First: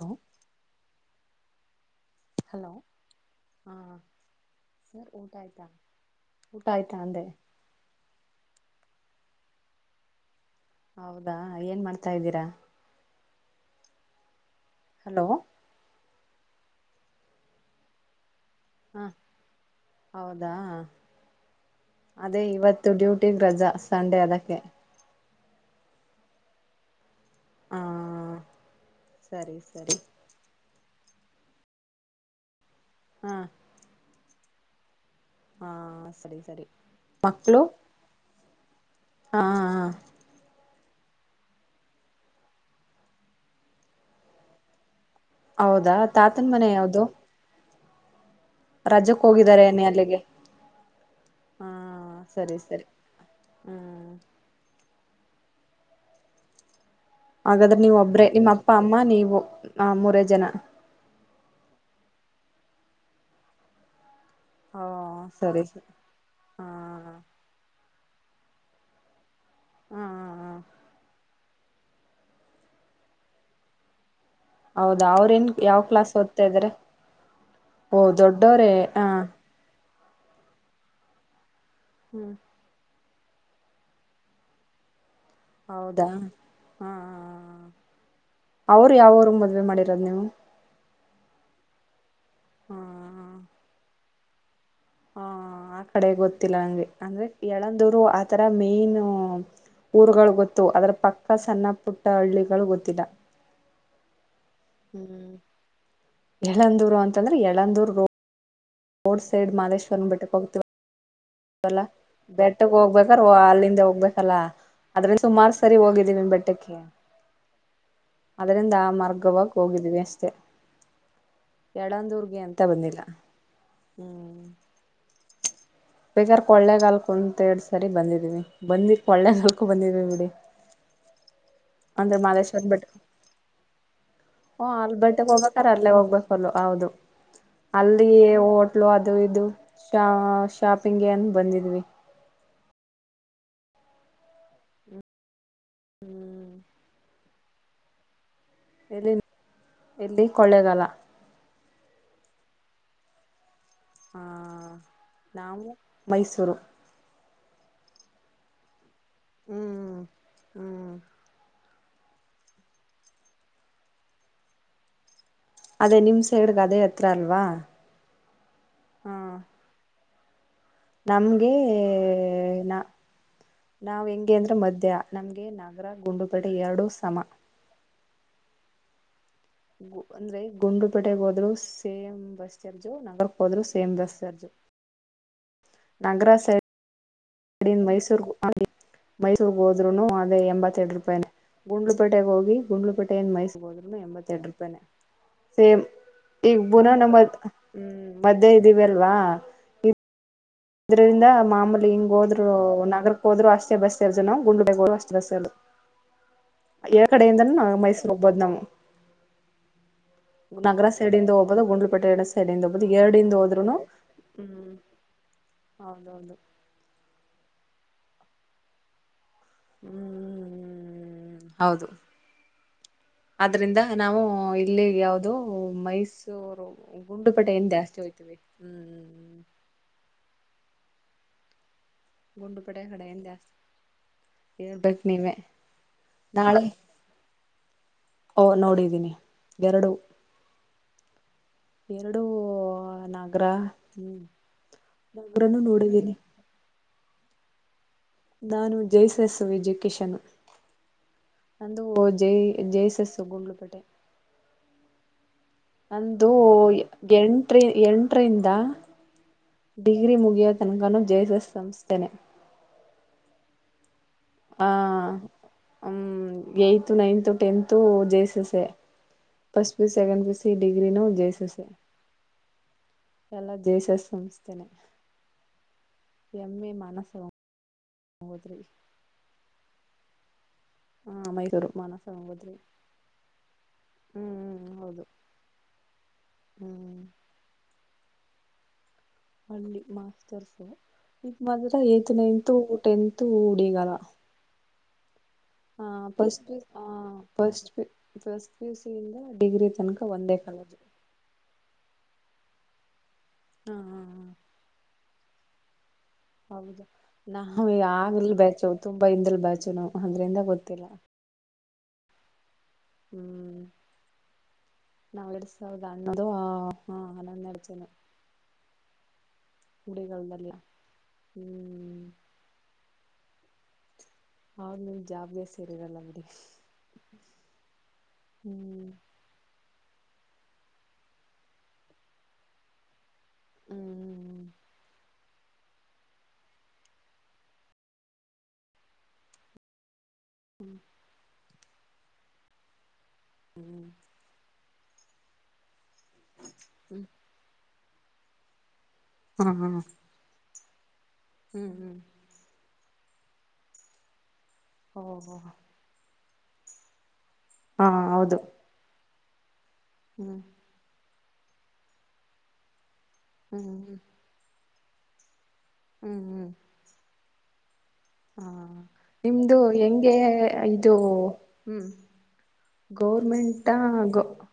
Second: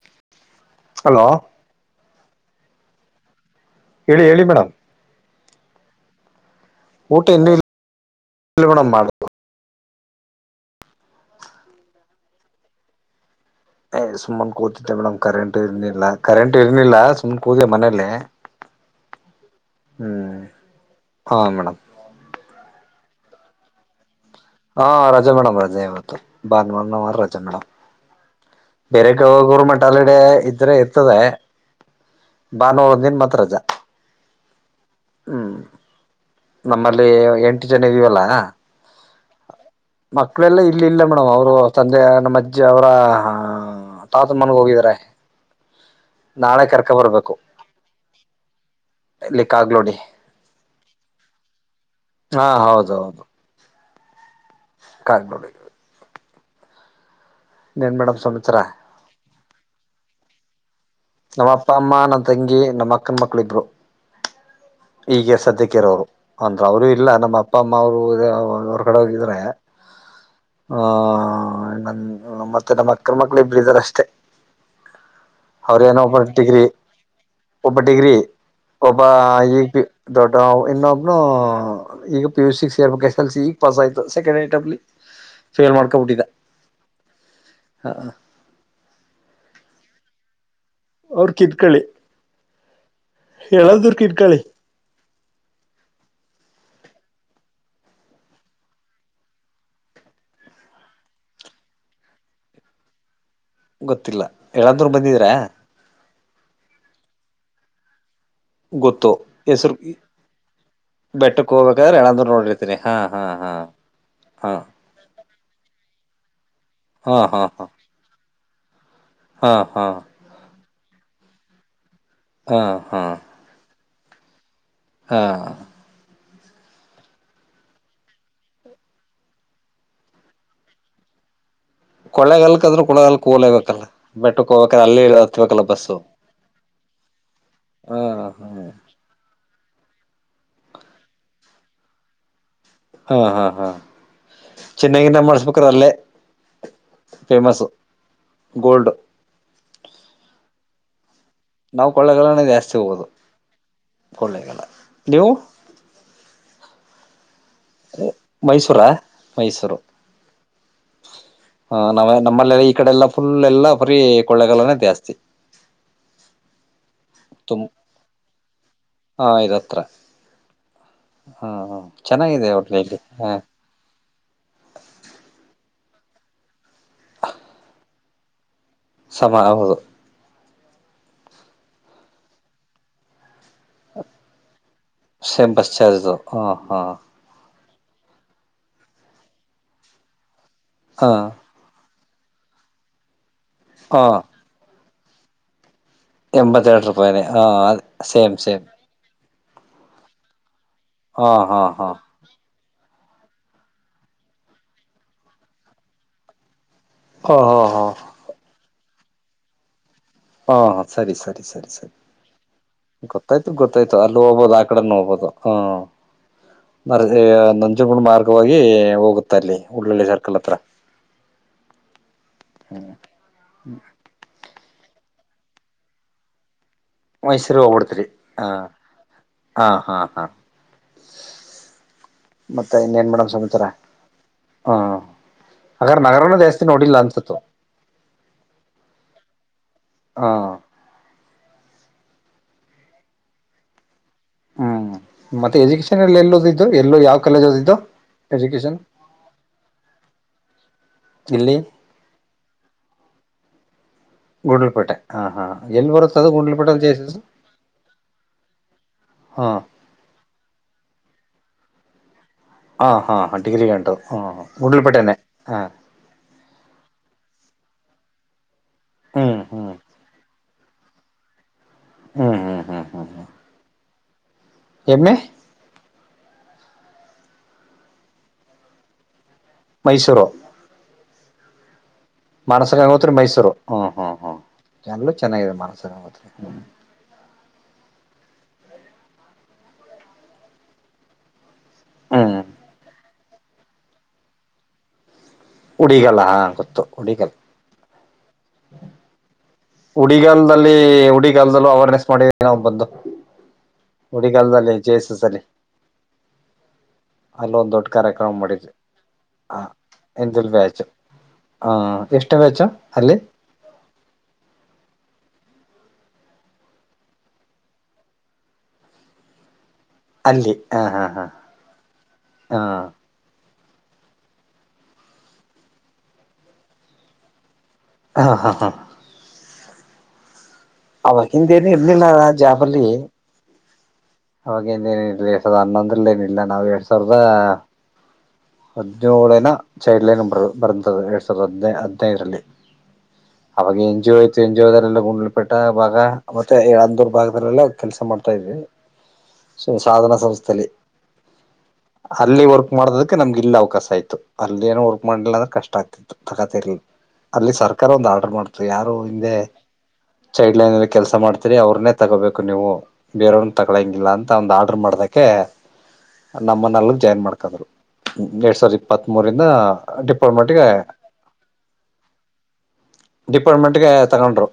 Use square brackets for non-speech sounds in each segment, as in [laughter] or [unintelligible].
Hello hello hello ಹಾ ಹೇಳಿ ಹೇಳಿ ಮೇಡಮ್ ಸರ್ ಊಟ ಆಯ್ತಾ ಊಟ ಆಯ್ತಾ ಊಟ ಅಂದೆ ಇನ್ನೂ ಇಲ್ಲ ಮೇಡಮ್ ಮಾಡ ಹೌದಾ ಏನ್ ಮಾಡ್ತಾ ಇದ್ದೀರಾ ಸುಮನ್ ಕೂತಿದ್ದೆ ಮೇಡಂ ಹಲೋ ಕರಂಟ್ ಇರಲಿಲ್ಲ ಕರೆಂಟ್ ಇಏರ್ನಿಲ್ಲ ಸುಮ್ ಕೂುದ ಮನೇಲ್ಲೇ ಹ್ಮ ಹೌದಾ ಹಾ ಮೇಡಮ್ ಅದೇ ಇವತ್ತು ಇ ಡ್ಯೂಟಿ ರಜಾ ಸಂಡೆ ಅದಕ್ಕೆ ಹಾ ರ ಜ ಮೇಮ್ ರಜೆ ಇವತ್ತು ಬಾನುವಾರ ನ ರಜೆ ಮೇಡಮ್ ಹ ಬೇರೆ ಸರಿ ಕ್ರ ಸರಿ ಮಟ್ಲ್ಡೆ ಇದ್ರೆ ಇ ಇರ್ತದೆ ಬಾ ನರ ಒಂದ ದನ್ ಹಾ ಮಾತ್ರಜಾ ಹಾ ಸರಿ ಸರಿ ನಮ್ಮಲ್ಲಿ ಮಕ್ಕಳು ಎಂಟು ಜನ ಇದೀವಲ್ಲ ಹಾ ಮಕ್ಕಳೆಲ್ಲ ಇಲ್ಲ ಇಲ್ಲ ಮೇಡಮ್ ಅವರು ತಂದೆ ನಮ್ಮ ಅಜ್ಜಿ ಅವರ ತಾತದ ಮನ್ಗ ಹೋಗಿದಿದ್ದಾರೆ ಹೌದಾ ತಾತನ್ ಮನೆ ಯಾವ್ದು. ಬರ್ಬೇಕು ರಜಕ್ ಇಲ್ಲಿ ಹೋಗಿದ್ದಾರೆ ಏನೇ ಕಾಗ್ಲೋಡಿ ಅಲ್ಲಿಗೆ ಹಾ ಹಾ ಸರಿ ಸರಿ ಹೌದೌದು ಹ್ಮ್ [inaudible] [unintelligible] ಹಾಗಾದ್ರೆ ನೀವ ಇನ್ನೇನ್ ಮೇಡಮ್ ಒಬ್ರೆ ನಿಮ್ಮ ಸಮಾಚಾರ ಅಪ್ಪ ಅಮ್ಮ ನೀವು ಹ ಮೂರೇ ಜನ ನಮ್ಮ ಅಪ್ಪ ಅಮ್ಮ ನಮ್ಮ ತಂಗಿ ನಮ್ಮ ಅಕ್ಕನ ಮಕ್ಕಳು ಇಬ್ರು ಹ ಈಗೆ ಸರಿ ಸದ್ಯಕ್ಕೆ ಸರಿ ಇರೋರು ಅಂದ್ರೆ ಅವರು ಇಲ್ಲ ಹಾ ನಮ್ಮ ಅಪ್ಪ ಅಮ್ಮ ಅವರು ಅ ಅವ್ರ ಕಡೆ ಹೋಗಿದ್ರೆ ಹ್ಮ್ ಹ್ಮ್ ಹ್ಮ್ ಹ ಹ ನನ್ ಮತ್ತೆ ನಮ್ಮ ಅಕ್ಕರ ಮಕ್ಳು ಇಬ್ಬರು ಇದ್ದಾರಷ್ಟೇ ಹೌದಾ ಅವ್ರೇನ್ ಯಾವ ಅವರೇನೋ ಕ್ಲಾಸ್ ಒಬ್ಬ ಓದ್ತಾ ಡಿಗ್ರಿ ಇದಾರೆ ಒಬ್ಬ ಓ ಡಿಗ್ರಿ ದೊಡ್ಡವ್ರೇ ಹ ಒಬ್ಬ ಈಗ ದೊಡ್ಡವ್ ಇನ್ನೊಬ್ನು ಈಗ ಪಿ ಯು ಸಿ ಸೇರಬೇಕು ಎಷ್ಟು [unintelligible] ಈಗ ಪಾಸ್ ಆಯ್ತ ಸೆಕೆಂಡ್ ಐಟಂಲಿ ಹೌದಾ ಹ ಅವ್ರು ಯಾವರು ಮದ್ವೆ ಮಾಡಿದ ಯಾರ್ ನೀವು ಅವ್ರ ಕಿತ್ಕಳ್ಳಿ [unintelligible] ಕ್ಕಳಿ ಹ ಆ ಕಡೆ ಗೊತ್ತಿಲ್ಲ ನಂಗೆ ಅಂದ್ರೆ ಯಳಂದೂರು ಆತರ ಮೇನ್ ಊರ್ಗಳು ಗೊತ್ತು ಅದ್ರ ಪಕ್ಕ ಸಣ್ಣ ಪುಟ್ಟ ಹಳ್ಳಿಗಳು ಗೊತ್ತಿಲ್ಲ ಗೊತ್ತಿಲ್ಲ ಎಲ್ಲಾದೂರು ಬಂದಿದರಾ ಎಳಂದೂರು ಅಂತಂದ್ರೆ ಎಳಂದೂರ್ಗೊ ಗೊತ್ತು ರೋಡ್ ಸೈಡ್ ಮಾಲೇಶ್ವರ್ನ್ನು ಬಿಟ್ಟಕ್ಕೆ ಹೋಗುತ್ತಿವೆ ಬೆಟ್ಟಕ್ಕೆ ಹೋಗ್ಬೇಕಾದ್ರೆ ಎಂದಾದರು ನೋಡಿರ್ತೀನಿ ಹಾ ಹಾ ಹಾ ಅಲ್ಲಿಂದ ಹೋಗ್ಬೇಕಲ್ಲ ಹಾ ಅದ್ರಲ್ಲಿ ಸುಮಾರು ಸರಿ ಹೋಗಿದ್ದೀವಿ ನಿಮ್ಮ ಬೆಟ್ಟಕ್ಕೆ ಹಾ ಹಾ ಹಾ ಅದರಿಂದ ಹಾ ಗೋವಗ್ಹೋಗಿದ್ದೀವಿ ಅಷ್ಟೇ. ಎಡಂದೂರ್ಗೆ ಹಾ ಅಂತ ಹಾ ಹಾ ಬಂದಿಲ್ಲ ಹಾ ಹ್ಮ್ ಹಾ ಬೇಗಾರ್ ಕೊಳ್ಳೆಗಾಲಕ್ಕ ಒಂದೆರಡು ಸಾರಿ ಬಂದಿದ್ದೀನವಿ ಬಂದಿ ಕೊಳ್ಳೆಗಾಲಕ್ಕೂ ಬಂದಿದ್ದಿವಿ ಬಿಡಿ ಅಂದ್ರೆ ಮಲ್ಲೇಶ್ವರ ಕೊಳ್ಳೇಗಾಲಕ್ ಅಂದ್ರೂ ಬೆಟ್ಟ ಕೊಳ್ಳೇಗಾಲಕ್ ಹೋಗ್ಲೇಬೇಕಲ್ಲ ಬೆಟ್ಟಕ್ ಹೂಂ ಹೋಗ್ಬೇಕಾದ್ರೆ ಅಲ್ ಅಲ್ಲೇ ಬೆಟ್ಟಕ್ಕೆ ಹತ್ಬೇಕಲ್ಲ ಹೋಗ್ಬೇಕಾದ್ರೆ ಅಲ್ಲೇ ಬಸ್ಸು ಹೋಗ್ಬೇಕಲ್ಲು ಹೌದು ಹಾ ಅಲ್ಲಿ ಹೋಟ್ಲು ಅದು ಇದು ಶಾ ಶಾಪಿಂಗ್ ಏನ್ ಬಂದಿದ್ವಿ ಹಾ ಹಾ ಹಾ ಚೆನ್ನಾಗಿ ನ ಮಾಡಸ್ಬೇ ಹ್ಮ್ ಫೇಮಸ್ ಎಲ್ಲಿ ಎಲ್ಲಿ ಕೊಳ್ಳೇಗಾಲ ನಾವು ಕೊಳ್ಳೇಗಾಲನೆ ಜಾಸ್ತಿ ಹೋಗೋದು. ಹಾ ಕೊಳ್ಳೇಗಾಲ ನೀವು ನಾವು ಮೈಸೂರು ಮೈಸೂರಾ ಮೈಸೂರು ಹ್ಮ್ ಹ್ಮ್ ಹ ನಾವ ನಮ್ಮಲ್ಲೆಲ್ಲ ಈ ಕಡೆಲ್ಲಾ ಫುಲ್ ಎಲ್ಲಾ ಬರೀ ಕೊಳ್ಳಗಲ್ಲಾನೇ ಜಾಸ್ತಿ ತ್ರ ಅಲ್ವಾ ತುಮ್ ಹಾ ಇದತ್ರ ನಮ್ಗೆ ಹಾ ಚೆನ್ನಾಗಿದೆ ನಾ ಒಟ್ನಲ್ಲಿ ಹಾ ನಾವ್ ಹೆಂಗೆ ಅಂದ್ರೆ ಮದ ನಮ್ಗೆ ನನ್ ಗುಂಡುಪೇಟೆ ಎರಡು ಸಮ ಸಮ ಹೌದು ವು ಅಂದ್ರೆ ಗುಂಡ್ಲುಪೇಟೆಗೆ ಹೋದ್ರು ಸೇಮ್ ಬಸ್ ಚಾರ್ಜು ನಗರ್ ಕ್ಕ್ ಹೋದ್ರು same bus charge. Same bus charge ಹಾ ಹಾ ನೀವ್ ಮೈಸೂರ್ಗ್ ಅಂದ್ರೆ ಮೈಸೂರ್ಗೋದ್ರೂನು ಆ ಈಗ ಎಂಬತ್ತೆರಡ್ ಹಾ ರೂಪಾಯಿನೆ ಗುಂಡ್ಲು ಪೇಟೆಗ್ ಹೋಗಿ ಗುಂಡ್ಲುಪೇಟೆಯಿಂದ್ ಮೈಸೂ ಗೋದ್ರೂನು ಹಾ ಎಂಬತ್ತೆಡ್ ರೂಪಾಯ್ನೆ. ಸೇರಿ ಈಗ ಎಂಬತ್ತೆರಡು ಬುನಾನ ರೂಪಾಯಿನೇ ಮತ್ ಹಾ ಅದೇ ಹ್ಮ ಸೇಮ್ ಮದ್ಯ ಸೇಮ್ ಇದ್ದೀವಿ ಅಲ್ವಾ [unintelligible] ಇದ್ರಿಂದ ಹಾ ಹಾ ಮಾಮೂಲಿ ಹಾ ಹಿಂಗ್ ಹೋದ್ರು ನಗರಕ್ ಹೋದ್ರು ಅಷ್ಟೇ ಬಸ್ ಚಾರ್ಜುನು ಗುಂಡ್ ಬಗ್ ಹೋದ್ರುನು ಅಷ್ಟೇ ಬಸ್ಸಲ್ಲಿ ಯ ಹಾ ಕಡೆಯಿಂದನ್ನ್ ಹಾ ಮೈಸೂರ್ ಹೋಗ್ಬೋದ್ ನಾವು. ಹಾ ನಗರ ಸರಿ ಸೈಡಿಂದ ಸರಿ ಹೋಗ್ಬೋದು ಸರಿ ಸರಿ ಗುಂಡ್ಲುಪೇಟೆ ಸೈಡಿಂದ ಹೋಗ್ಬೋದು ಎರಡಿಂದ ಗೊತ್ತಾಯ್ತು ಹೋದ್ರುನು ಗೊತ್ತಾಯ್ತು ಅಲ್ಲಿ ಹೋಗ್ಬೋದು ಆ ಹ್ಮ್ ಕಡೆ ಹೋಗ್ಬೋದು ಹ ಹೌದೌದು ನ [unintelligible] ಳು ಮಾರ್ಗವಾಗಿ ಹೋಗು ಹ್ಮ ಹ್ಮ್ ಹ್ಮ ಹೌದು ಆದ್ರಿಂದ ನಾವು ಇಲ್ಲಿ ಯಾವ್ ದು ಮೈಸೂರು ಮೈಸೂರು ಗುಂಡುಪೇಟೆಯಿಂದ ಜಾಸ್ತಿ ಹೋಗ್ಬಿಡ್ತಿರಿ ಹೋಯ್ತೀವಿ ಹ ಹ್ಮ್ ಹಾ ಹಾ ಹಾ [inaudible] ಮತ್ತೆ ಗುಂಡುಪೇಟೆ ಇನ್ನೇನ್ ಮೇಡಮ್ ಕಡೆಯಿಂದಾಸ್ ಸಮಾಚಾರ ಹಾ ಹೇಳ್ಬೇಕು ನೀವೇ ಹಾಗಾದ್ರೆ ನಗರನ ನಾಳೆ ಜಾಸ್ತಿ ನೋಡಿಲ್ಲ ಅನ್ಸತ್ತು ಓ ನೋಡಿದ್ದೀನಿ. ಎರಡು ಹಾ ಎರಡೂ ನಗರ ಹ್ಮ್ ಹ್ಮ್ ನಗರನು ಮತ್ತೆ ನೋಡಿದ್ದೀನಿ ಎಜುಕೇಶನ್ನೆಲ್ ಎಲ್ಲು ಓದಿದ್ದು ಎಲ್ಲು ಯಾವ್ ಕಾಲೇಜ್ ಓದಿದ್ದು. ನಾನು ಎಜುಕೇಶನ್ ಜೈಸಸ್ ಎಜುಕಷನ್ ಇಲ್ಲಿ ಅಂದು ಜೈ ಜೈಸೆಸ್ ನು ಗುಂಡ್ಲುಪೇಟೆ. ಗುಂಡ್ಲುಪೇಟೆ ಹಾ ಹಾ. ಎಲ್ಲಿ ಬರುತ್ತೆ ನಂದು ಅದು ಗುಂಡ್ಲುಪೇಟೆಲ್ಲಿ ಜೆ ಎಸ್ ಎಸ್ ಎಂಟ್ರ ಎಂಟರಿಂದ ಹಾ ಡಿಗ್ರಿ ಮುಗಿಯೋ ತನಕನೂ ಜೆ ಎಸ್ ಎಸ್ ಸಂಸ್ಥನೆ. ಹಾ ಹಾ ಡಿಗ್ರಿ ಗಂಟ. ಹಾ ಹ್ಮ್ ಏತ್ ನೈನ್ತ್ ಟೆಂತ್ ತು ಜೆ ಎಸ್ ಎಸ್ಸೇ. ಹ್ಮ್ ಹ್ಮ್ first P U second P U C ಡಿಗ್ರಿನು ಜೈಸಿಸ್ಸೇ. ಹ್ಮ ಹ್ಮ ಹ್ಮ ಹ್ಮ್ ಹ್ಮ್ ಎಲ್ಲ ಜೆ ಎಸ್ ಎಸ್ ಸಂಸ್ ತೆನೆ. ಎಮ್ಮೆ ಎಂ ಎ ಮಾನಸ ಗಂಗೋತ್ರಿ. ಮೈಸೂರು ಹಾ ಮೈಸೂರು ಮಾನ ಮಾನಸಗಂಗೋತ್ರಿ ಮೈಸೂರು ಹ್ಮ ಹ್ಮ್ ಹ್ಮ್ ಅಲ್ಲೂ ಚೆನ್ನಾಗಿದೆ ಮಾನಸ ಗಂಗೋತ್ರಿ. ಹ್ಮ್ ಅಲ್ಲಿ ಮಾಸ್ಟರ್ಸು ಹ್ಮ್ ನಗರ ಏಯ್ತ್ ಹ್ಮ್ ನೈನ್ತ್ ಟೆಂತ್ ತು ಉಡಿಗಲ ಹ ಉಡಿಗಲ್ಲ ಹಾ ಫಸ್ಟ್ ಪ್ಯು ಗೊತ್ತು ಆ ಉಡಿಗಲ್ ಫಸ್ಟ್ ಪ್ ಫಸ್ಟ್ ಪಿ ಯು ಸಿ ಇಂದ ಡಿಗ್ರಿ ತನಕ ಒಂದೇ ಉಡಿಗಾಲದಲ್ಲಿ ಕಾಲೇಜು ಉಡಿಗಾಲದಲ್ಲೂ ಅವೇರ್ನೆಸ್ ಮಾಡಿ ಅಣ ಬಂದೆ. ಉಡಿಗಾಲದಲ್ಲಿ ಜೇಸಿಸ್ ದಲಿ ಹೌದು ನಾವು ಈ ಯಾವ್ಲಿ ಕಾರ್ಯಕ್ರಮ ಬ್ಯಾಚು ಮಾಡಿದ್ವಿ ಹೊಯ್ ತುಂಬಾ ಹಿಂದಲ್ ಹ ಬ್ಯಾಚುನು ಅಂದ್ರಿಂದ ಗೊತ್ತಿಲ್ಲ. ಹ್ಮ್ ಎಷ್ಟನೇ ಬ್ಯಾಚ್. ಅಲ್ಲಿ ಹ್ಮ್ ನಾವು ಎರಡು ಸಾವಿರದ ಹನ್ನೊಂದು ಆ ಹಾ ಹನ್ನೊಂದ್ ನಡಚನೆ. ಅಲ್ಲಿ ಆ ಹಾ ಹಾ ಹ್ಮ್ ಹಾ ಆ ಅವಾಗ್ ನೀವ್ ಜಾಬ್ಗೆ ಸೇರಿರಲ್ಲ ಬಿಡಿ. ಹ ಹಾ ಹಾ ಹ್ಮ್ ಅವತ್ತಿಂದ್ದೇನು ಇರ್ಲಿಲ್ಲ ನಾವ್ ಜಾಬಲ್ಲಿ ಹ್ಮ್ ಅವಾಗೇಂದ ಏನೇನಿಲ್ಲ ಎರಡ್ ಸಾವಿರದ ಹನ್ನೊಂದ್ರಲ್ಲಿ ಏನಿಲ್ಲ ನಾವ್ ಎರಡ್ ಸಾವಿರದ ಹದಿನೇಳೇನ ಚೈಲ್ಡ್ ಲೈನ್ ಹ್ಮ್ ಬರ್ದ್ ಎರಡ್ ಸಾವಿರದ ಹದ್ ದ್ರೆ ಹದ್ನೈದ್ರಲ್ಲಿ ಅವಾಗ ಹ್ಮ್ ಏನ್ ಜಿ ಓ ಚೆಂಜ್ ಜೇಗಾರಿಂದ ಗುಂಡ್ಲು ಪೇಟೆ ಭಾಗ ಮತ್ತೆ ಅಂದೂರ್ ಭಾಗದಲ್ಲೆಲ್ಲ ಕೆಲಸ ಮಾಡ್ತಾ ಇದ್ವಿ. ಹಾ ಹಾ ಸಾಧನಾ ಸಂಸ್ಥೆಯಲ್ಲಿ. ಹ್ಮ್ ಹ್ಮ್ ಅಲ್ಲಿ ವರ್ಕ್ ಮಾಡೋದಕ್ಕೆ ನಮ್ಗೆ ಇಲ್ಲಿ ಅವಕಾಶ ಆಯ್ತು. ಅಲ್ಲಿ ಏನ್ ವರ್ಕ್ ಓ ಮಾಡ್ಲಿಲ್ಲಂದ್ರೆ ಕಷ್ಟ ಆಗ್ತಿತ್ತು. ತಗತಾ ಇರಿ. ಅಲ್ಲಿ ಹಾ ಸರ್ಕಾರ ಒಂದ್ ಆರ್ಡರ್ ಹೌದು ಮಾಡ್ತು, ಯಾರೊ ಅಂದೆ. ಹ್ಮ್ ಚೈಲ್ಡ್ ಲೈನ್ಲಿ ಕೆಲಸ ಮಾಡ್ ರಿ ಅವ್ರನ್ನೇ ತಗೋಬೇಕು ನೀವು, ಬೇರೆ ಹ್ಮ್ ಹ್ಮ್ ತಗಳಂಗಿಲ್ಲ ಅಂತ [unintelligible] ಮಾಡದಕ್ಕೆ ಹ್ಮ್ ಹ್ಮ್ ನಮ್ಮನ್ನೆಲ್ಲ ಜಾಯ್ನ್ ಮಾಡ್ಕ ಕದರು ಹಾ ನಿಮ್ದು ಹೆಂಗೆ ಡಿಪಾರ್ಟ್ಮೆಂಟ್ಗೆ ಇದು ಹ್ಮ್ ಗೌರ್ಮೆಂಟ, ಡಿಪಾರ್ಟ್ಮೆಂಟ್ಗೆ ಗ ತಗೊಂಡ್ರು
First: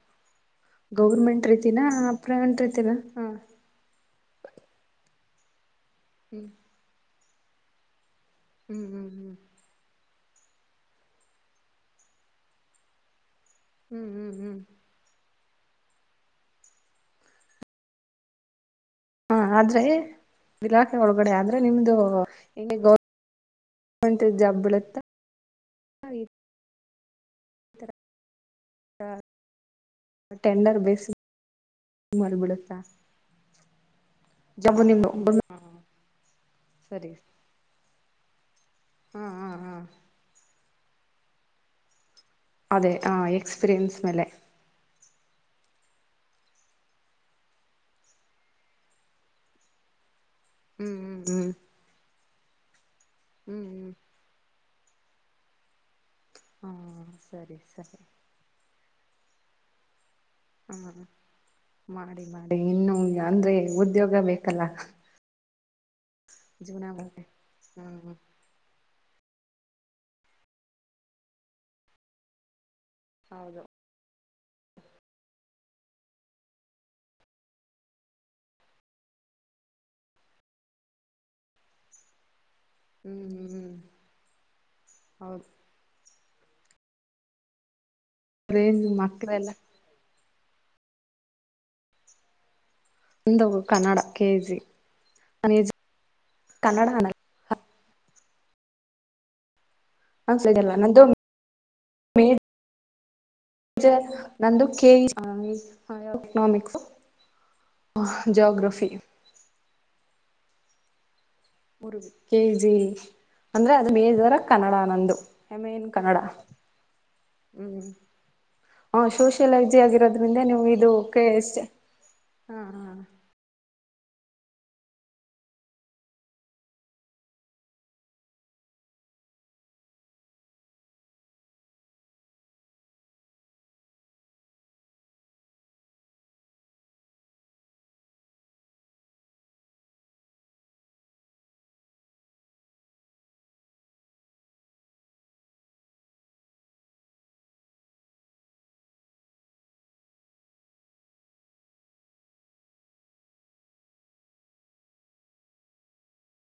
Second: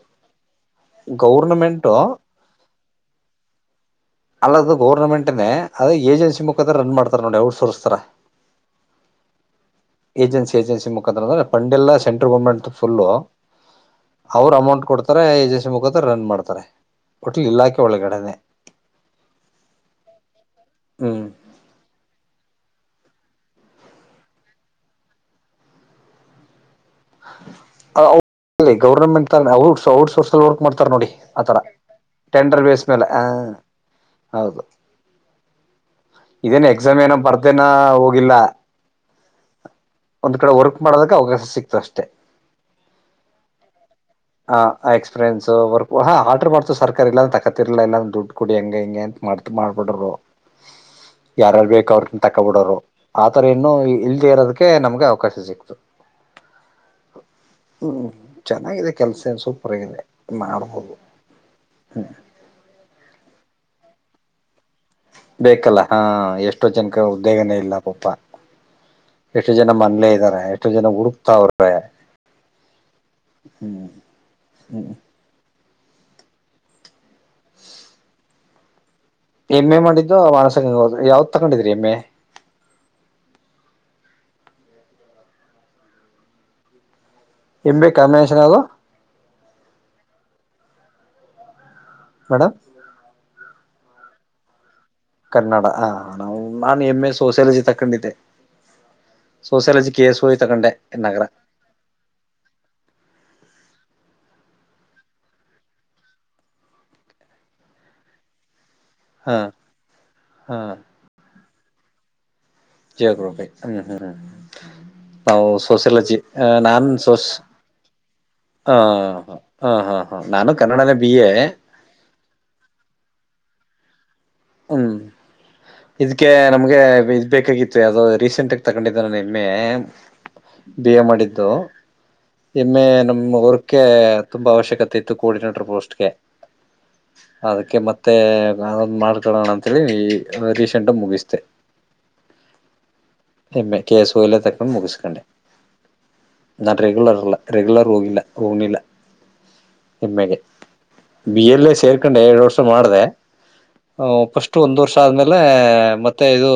ಗೌರ್ಮೆಂಟ್ ರೀತಿನ ಗೌರ್ನಮೆಂಟು ಪ್ರೈವಂಟ್ ರೀತಿನ ಹ? ಅಲ್ಲದು ಗೌರ್ನಮೆಂಟೆನೆ ಅದ್ರೆ ಏಜನ್ಸಿ ಹ್ಮ್ ಮುಖಾಂತರ ರನ್ ಮಾಡ್ ತರ್ ನೋಡ್ ಔಟ್ ಸೋರ್ಸ್ ತರ ಹ್ಮ್ ಹ್ಮ್ ಹ್ಮ್ ಏಜೆನ್ಸಿ ಏಜನ್ಸಿ ಮುಖಾಂತರ ಫಂಡ್ ಎಲ್ಲಾ ಸೆಂಟ್ರಲ್ ಗರ್ಮೆಂಟ್ದು ಪುಲ್ಲು ಹ್ಮ್ ಹ್ಮ್ ಅವ್ರು ಹ್ಮ್ ಅಮೌಂಟ್ ಕೊಡ್ತಾರೆ ಜಸ್ ಮುಖಾಂತರ ರನ್ ಮಾಡ್ತಾರೆ ಒಟ್ ಇಲಾಖೆ ಒಳಗಡೆನೆ. ಹಾ ಆದ್ರೆ ಇಲಾಖೆ ಒಳಗಡೆ ಆದ್ರೆ ನಿಮ್ದು ಈ ಗೌರ್ನ್ ಅಂತ್ ಇದ್ ಯಾವ್ದ್ ಬೀಳತ್ತೆ. ಅ ಅವ್ ಅಲ್ಲಿ ಗೌರ್ನಮೆಂಟ್ ಔ ಔಟ್ ಸೋರ್ಸಲ್ ವರ್ಕ್ ಟೆಂಡರ್ ಮಾಡ್ತಾರೆ ಬೇಸ್ ನೋಡಿ ಆತರ ಮೇಲೆ ಟೆಂಡರ್ ಬೀಳುತ್ತಾ ಬೇಸ್ ಮೇಲೆ ಹ ಹೌದು ಜಾಬ್ ನಿಮ್ದು ಇದೇನ್ ಎಕ್ಸಾಮ್ ಏನ ಬರ್ದೇನ ಹೋಗಿಲ್ಲ. ಹ್ಮ್ ಹ್ಮ್ ಹ್ಮ್ ಒಂದ್ ಕಡೆ ವರ್ಕ್ ಮಾಡೋದಕ್ಕೆ ಅವಕಾಶ ಸಿಕ್ತು ಅಷ್ಟೇ ಅದೇ ಹ ಎಕ್ಸ್ಪಿರಿಯನ್ಸ್ ಮೇಲೆ ಫ್ರೆಂಡ್ಸ್ ವರ್ ಹಾ ಆರ್ಡರ್ ಮಾಡ್ತ ಸರ್ಕಾರ ಇಲ್ಲಂದ ತಕತಿರ್ಲಿಲ್ಲ ಇಾಂದ ದುಡ್ಡು ಕೊಡಿ ಹೆಂಗ ಹಿಂಗೆ ಅಂತ ಮಾಡ್ತ ಮಾಡ್ಬಿಡರು ಹ್ಮ್ ಹ್ಮ್ ಹ್ಮ್ ತಕ್ಕ ಬಿಡರೋ ಆತರ ಹ್ಮ್ ಇನ್ನೂ ಹ್ಮ್ ಇಲ್ದೇ ಇರೋದಕ್ಕೆ ನಮ್ಗೆ ಅವಕಾಶ ಸಿಕ್ತು ಹ್ಮ ಸರಿ ಸರಿ ಹ್ಮ್ ಚೆನ್ನಾಗಿದೆ ಕೆಲ್ಸ ಸೂಪರ್ ಆಗಿದೆ ಮಾಡ್ಬೋದು ಹಾ ಮಾಡಿ ಮಾಡಿ ಇನ್ನು ಅಂದ್ರೆ ಉದ್ಯೋಗ ಬೇಕು ಲ್ಲ ಬೇಕಲ್ಲ ಹಾ ಎಷ್ಟೋ ಜನಕ ಬಗ್ಗೆ. ಉದ್ದೇಗನೇ ಇಲ್ಲ ಪಪ ಹ್ಮ್ ಎಷ್ಟು ಜನ ಮನ್ಲೇ ಇದ್ದಾರೆ ಎಷ್ಟು ಜನ ಹುಡುಕ್ತಾವ್ರೆ ಹೌದು ಹ್ಮ್ ಹ್ಮ್ ಎಮ್ ಎ ಮಾಡಿದ್ದು ಮಾನಸಂಗ ಯಾವ್ದ್ ತಗೊಂಡಿದ್ರಿ ಎಮ್ ಎ ಹ್ಮ್ ಹ್ಮ್ ಹ್ಮ್ ಹೌದು ಎಂಬೆ ಬ್ರೆನ್ ಮಕ್ಕರೆಲಾ ಮೇಡ ಕನ್ನಡ ಕೆ ಜಿ ಕನ್ನಡ ಹ ನಾನು ಎಮ ಎ ಸೋಶಿಯಾಲಜಿ ತ ಕ sociology. K S O U ತೊಗೊಂಡೆ ಅನ್ಸಲ್ಲ ಕಂಡೆ ನಂದು ನಗರ. ಜ ನಂದು ಕೆ [unintelligible] ಎಕನಾಮಿಕ್ಸ್ ಜೋಗ್ರಫಿ. ಹಾ ಹಾ. ಉರುಗ. ಕೆ ಜಿ ಜಿಯೋಗ್ರಫಿ ಅಂದ್ರೆ ಹ್ಮ್ ಅದು ಹ್ಮ್ ಹ್ಮ್ ಮೇಜರ ಆಗಿ ಕನ್ನಡ ನಂದು ನಾವು ಎಮಇನ್ ಕನ್ನಡ ಸೋಸಿಯಾಲಜಿ ನಾನ್ ಸೋಸ್ ಹ್ಮ ಹ ಹಾ ಸೋಷಿಯಲಜಿ ಹಾ ಹಾ ಆಗಿರೋದ್ರಿಂದ ನಾನು ನೀವು ಇದು ಕನ್ನಡನೇ ಬಿ ಎ ಹ ಹ. ಹ್ಮ ಇದಕ್ಕೆ ನಮ್ಗೆ ಇದ್ ಬೇಕಾಗಿತ್ತು ಅಾವೋ ರೀಸೆಂಟ್ಗ ತಗೊಂಡಿದ್ದೆ ನು ಎಮ್ಮೆ ಬಿ ಎ ಮಾಡಿದ್ದು ಎಮ್ಮೆ ನಮ ವರ್ಕ್ಕೆ ತುಂಬಾ ಅವಶ್ಯಕತೆ ಇತ್ತು ಕೋಆರ್ಡಿನೇಟರ್ ಪೋಸ್ಟ್ಗೆ ಅದಕ್ಕೆ ಮತ್ತೆ ರೋಣ ಅಂತ ಹೇಳಿ ರೀಸೆಂಟ್ ಮುಗಿಸತೆ. ಹೆಮ್ಮೆ ಕೆ ಎಸ್ ಒಯಲೆ ತಕೊಂಡು ಮುಗಿಸ್ಕೊಂಡೆ ನನು ರೆಗ್ಯುಲರ್ ಅಲ್ಲ ರೆಗ್ಯುಲರ್ ಹೋಗಿಲ್ಲ ಹೋಗಿಲ್ಲ ಹೆಮ್ಮೆಗೆ ಬಿ ಎಲ್ಲ ಸೇರ್ಕೊಂಡೆ ಎಏ ವರ್ಷ ಮಾಡ್ದ ಫಸ್ಟ್ ಒಂದ್ ವರ್ಷ ಆದ್ಮೇಲೆ ಮತ್ತೆ ಇದು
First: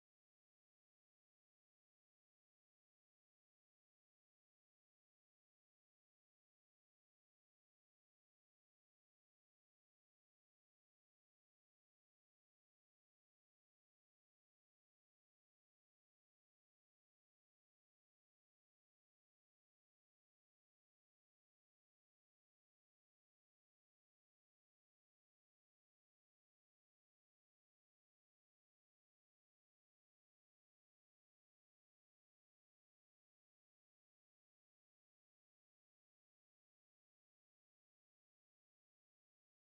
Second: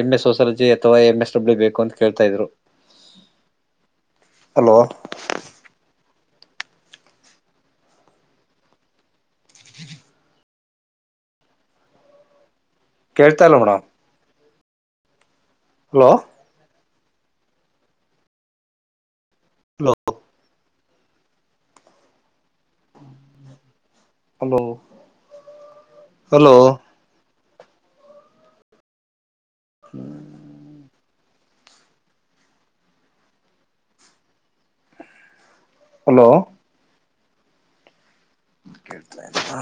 ಎಮ್ ಎಸ್ ಸೊಶಾಲಜಿ ಅಥವಾ ಎಂ ಎಸ್ ಡಬ್ಲ್ಯೂ ಬೇಕು ಅಂತ ಕೇಳ್ತಾ ಇದ್ರು. ಕೇಳ್ತಲ್ಲ ಅವನು. ಹಲೋ. ಹಲೋ. Hello hello. ಹ್ಮ ಹಲೋ. ಕೇಳ್ತಾಯ್ತಾ.